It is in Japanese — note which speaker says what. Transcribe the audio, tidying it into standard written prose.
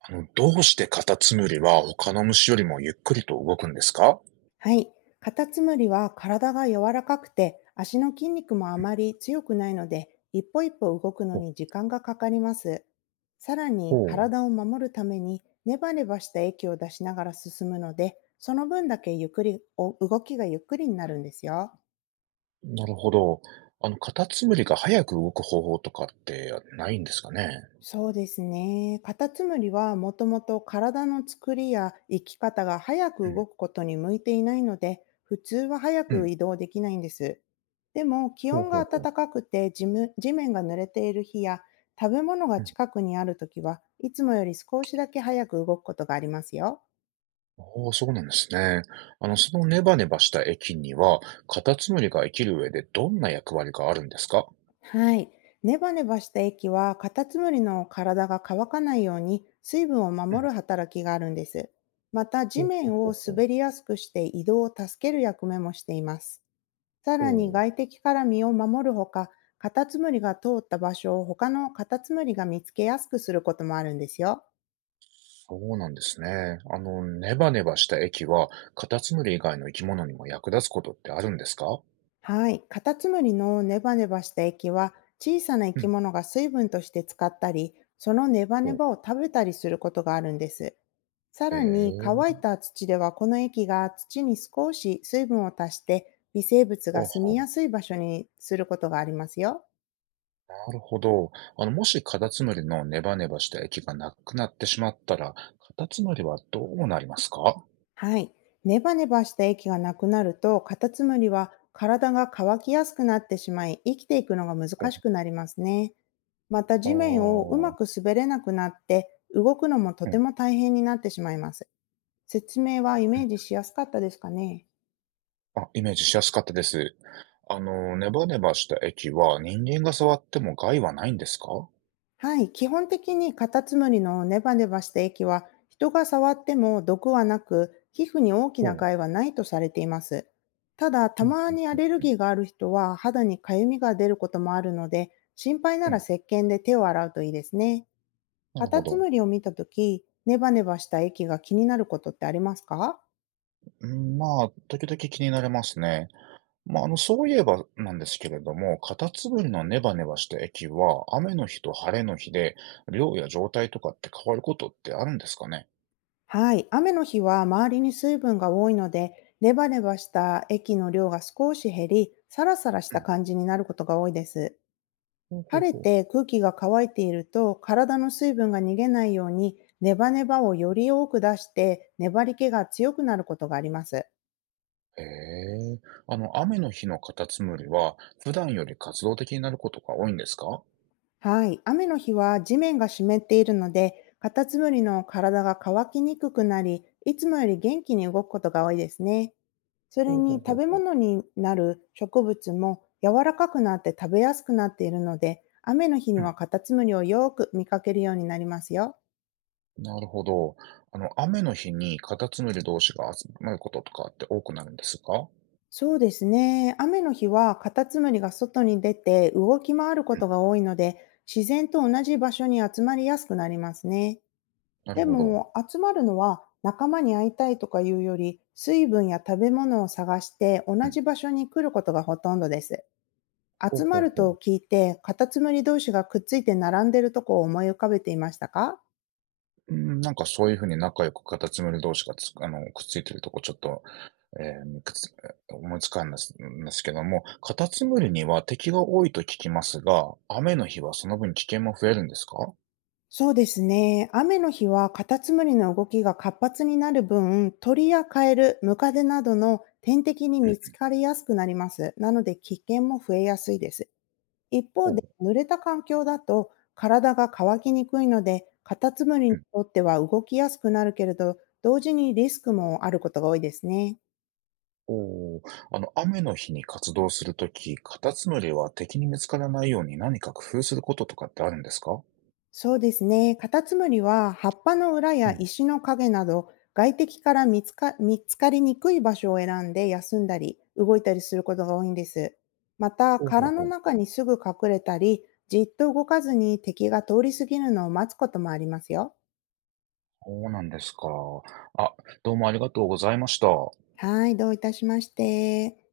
Speaker 1: どうしてカタツムリは他の虫よりもゆっくりと動くんですか？
Speaker 2: はい。カタツムリは体が柔らかくて、足の筋肉もあ
Speaker 1: うん。
Speaker 2: まり強くないので、一歩一歩動くの
Speaker 1: ほ
Speaker 2: に時間がかかります。さらに、
Speaker 1: う、
Speaker 2: 体を守るために、ネバネバした液を出しながら進むので、その分だけゆっくり、お動きがゆっくりになるんですよ。
Speaker 1: なるほど。カタツムリが早く動く方法とかってないんですかね？
Speaker 2: そうですね。カタツムリはもともと体の作りや生き方が早く
Speaker 1: うん。
Speaker 2: 動くことに向いていないので、普通は早
Speaker 1: う
Speaker 2: く
Speaker 1: ん。
Speaker 2: 移動できないんです。でも気
Speaker 1: ほう
Speaker 2: 温
Speaker 1: ほ
Speaker 2: が
Speaker 1: うほう。
Speaker 2: 暖かくて地む地面が濡れている日や、食べ物が
Speaker 1: うん。
Speaker 2: 近くにあるときはいつもより少しだけ早く動くことがありますよ。
Speaker 1: ほう、そうなんですね。そのネバネバした液には、カタツムリが生きる上でどんな役割があるんですか？
Speaker 2: はい。ネバネバした液はカタツムリの体が乾かないように水分を
Speaker 1: う
Speaker 2: 守
Speaker 1: ん。
Speaker 2: る働きがあるんです。また、地
Speaker 1: ほうほ
Speaker 2: 面
Speaker 1: うほ
Speaker 2: を
Speaker 1: うほう。
Speaker 2: 滑りやすくして移動を助ける役目もしています。さ
Speaker 1: お
Speaker 2: らに、
Speaker 1: う。
Speaker 2: 外敵から身を守るほか、カタツムリが通った場所を他のカタツムリが見つけやすくすることもあるんですよ。
Speaker 1: そうなんですね。ネバネバした液は、カタツムリ以外の生き物にも役立つことってあるんですか？
Speaker 2: はい。カタツムリのネバネバした液は、小さな生
Speaker 1: う
Speaker 2: き
Speaker 1: ん。
Speaker 2: 物が水分として使ったり、そのネバネバを食べたりすることがあるんです。さ
Speaker 1: へ
Speaker 2: らに、乾い
Speaker 1: え、
Speaker 2: た土ではこの液が土に少し水分を足して、微生物が
Speaker 1: ほう
Speaker 2: 住み
Speaker 1: ほ
Speaker 2: や
Speaker 1: う。
Speaker 2: すい場所にすることがありますよ。
Speaker 1: なるほど。もしカタツムリのネバネバした液がなくなってしまったら、カタツムリはどうなりますか？
Speaker 2: はい。ネバネバした液がなくなると、カタツムリは体が乾きやすくなってしまい、生きていくのが難しくなりますね。また、
Speaker 1: ほ、
Speaker 2: 地面をうま
Speaker 1: あ
Speaker 2: く
Speaker 1: あ、
Speaker 2: 滑れなくなって、動くのもと
Speaker 1: う
Speaker 2: て
Speaker 1: ん、
Speaker 2: も大変になってしまいます。説明はイ
Speaker 1: う
Speaker 2: メ
Speaker 1: ん。
Speaker 2: ージしやすかったですかね？
Speaker 1: あ、イメージしやすかったです。ネバネバした液は人間が触っても害はないんですか？
Speaker 2: はい、基本的にカタツムリのネバネバした液は人が触っても毒はなく、皮膚に大きな
Speaker 1: ほう。
Speaker 2: 害はないとされています。ただ、た
Speaker 1: うん
Speaker 2: ま
Speaker 1: うん
Speaker 2: にア
Speaker 1: うん
Speaker 2: レル
Speaker 1: うん。
Speaker 2: ギーがある人は肌にかゆみが出ることもあるので、心配な
Speaker 1: う
Speaker 2: ら
Speaker 1: ん、
Speaker 2: 石鹸で手を洗うといいですね。
Speaker 1: な
Speaker 2: カ
Speaker 1: るほ
Speaker 2: タツ
Speaker 1: ど。
Speaker 2: ムリを見たとき、ネバネバした液が気になることってありますか？
Speaker 1: うん、まあ、時々気になりますね。まあ、そういえばなんですけれども、カタツムリのネバネバした液は、雨の日と晴れの日で、量や状態とかって変わることってあるんですかね？
Speaker 2: はい。雨の日は周りに水分が多いので、ネバネバした液の量が少し減り、サラサラし
Speaker 1: う
Speaker 2: た
Speaker 1: ん。
Speaker 2: 感じになることが多いです。
Speaker 1: ほうほう
Speaker 2: 晴れ
Speaker 1: ほう。
Speaker 2: て空気が乾いていると、体の水分が逃げないように、ネバネバをより多く出して、粘り気が強くなることがあります。
Speaker 1: へえ。雨の日のカタツムリは、普段より活動的になることが多いんですか？
Speaker 2: はい。雨の日は地面が湿っているので、カタツムリの体が乾きにくくなり、いつもより元気に動くことが多いですね。それ
Speaker 1: ほう
Speaker 2: に、
Speaker 1: ほうほ
Speaker 2: 食
Speaker 1: う
Speaker 2: べ
Speaker 1: ほう。
Speaker 2: 物になる植物も柔らかくなって食べやすくなっているので、雨の日に
Speaker 1: う
Speaker 2: はカタツムリをよく見かけるようになりますよ。
Speaker 1: ん、なるほど。雨の日にカタツムリ同士が集まることとかって多くなるんですか？
Speaker 2: そうですね。雨の日はカタツムリが外に出て動き回るこ
Speaker 1: う
Speaker 2: と
Speaker 1: ん、
Speaker 2: が多いので、自然と同じ場所に集まりやすくなりますね。
Speaker 1: なる
Speaker 2: で
Speaker 1: ほど。
Speaker 2: も、集まるのは仲間に会いたいとかいうより、水分や食べ物を探して同
Speaker 1: うん。
Speaker 2: じ場所に来ることがほとんどです。
Speaker 1: ほう
Speaker 2: 集ま
Speaker 1: ほう
Speaker 2: る
Speaker 1: ほ
Speaker 2: と
Speaker 1: う。
Speaker 2: 聞いて、カタツムリ同士がくっついて並んでるとこを思い浮かべていましたか？
Speaker 1: うん、なんかそういう風に仲良くカタツムリ同士がつあの、くっついてるとこちょっと、ええ、くつ思いつかんですけども、カタツムリには敵が多いと聞きますが、雨の日はその分危険も増えるんですか？
Speaker 2: そうですね。雨の日はカタツムリの動きが活発になる分、鳥やカエル、ムカデなどの天敵に
Speaker 1: う
Speaker 2: 見つ
Speaker 1: ん、
Speaker 2: かりやすくなります。なので、危険も増えやすいです。一
Speaker 1: お
Speaker 2: 方で、
Speaker 1: う
Speaker 2: 濡れた環境だと体が乾きにくいので、カタツムリ
Speaker 1: う
Speaker 2: に
Speaker 1: ん、
Speaker 2: とっては動きやすくなるけれど、同時にリスクもあることが多いですね。
Speaker 1: おお。雨の日に活動するときカタツムリは敵に見つからないように何か工夫することとかってあるんですか？
Speaker 2: そうですね。カタツムリは葉っぱの裏
Speaker 1: う
Speaker 2: や
Speaker 1: ん、
Speaker 2: 石の影など、外敵から見つか見つかりにくい場所を選んで休んだり動いたりすることが多いんです。また、
Speaker 1: ほうほ
Speaker 2: 殻
Speaker 1: う
Speaker 2: の
Speaker 1: ほう。
Speaker 2: 中にすぐ隠れたり、じっと動かずに敵が通り過ぎるのを待つこともありますよ。
Speaker 1: そうなんですか。あ、どうもありがとうございました。
Speaker 2: はい、どういたしまして。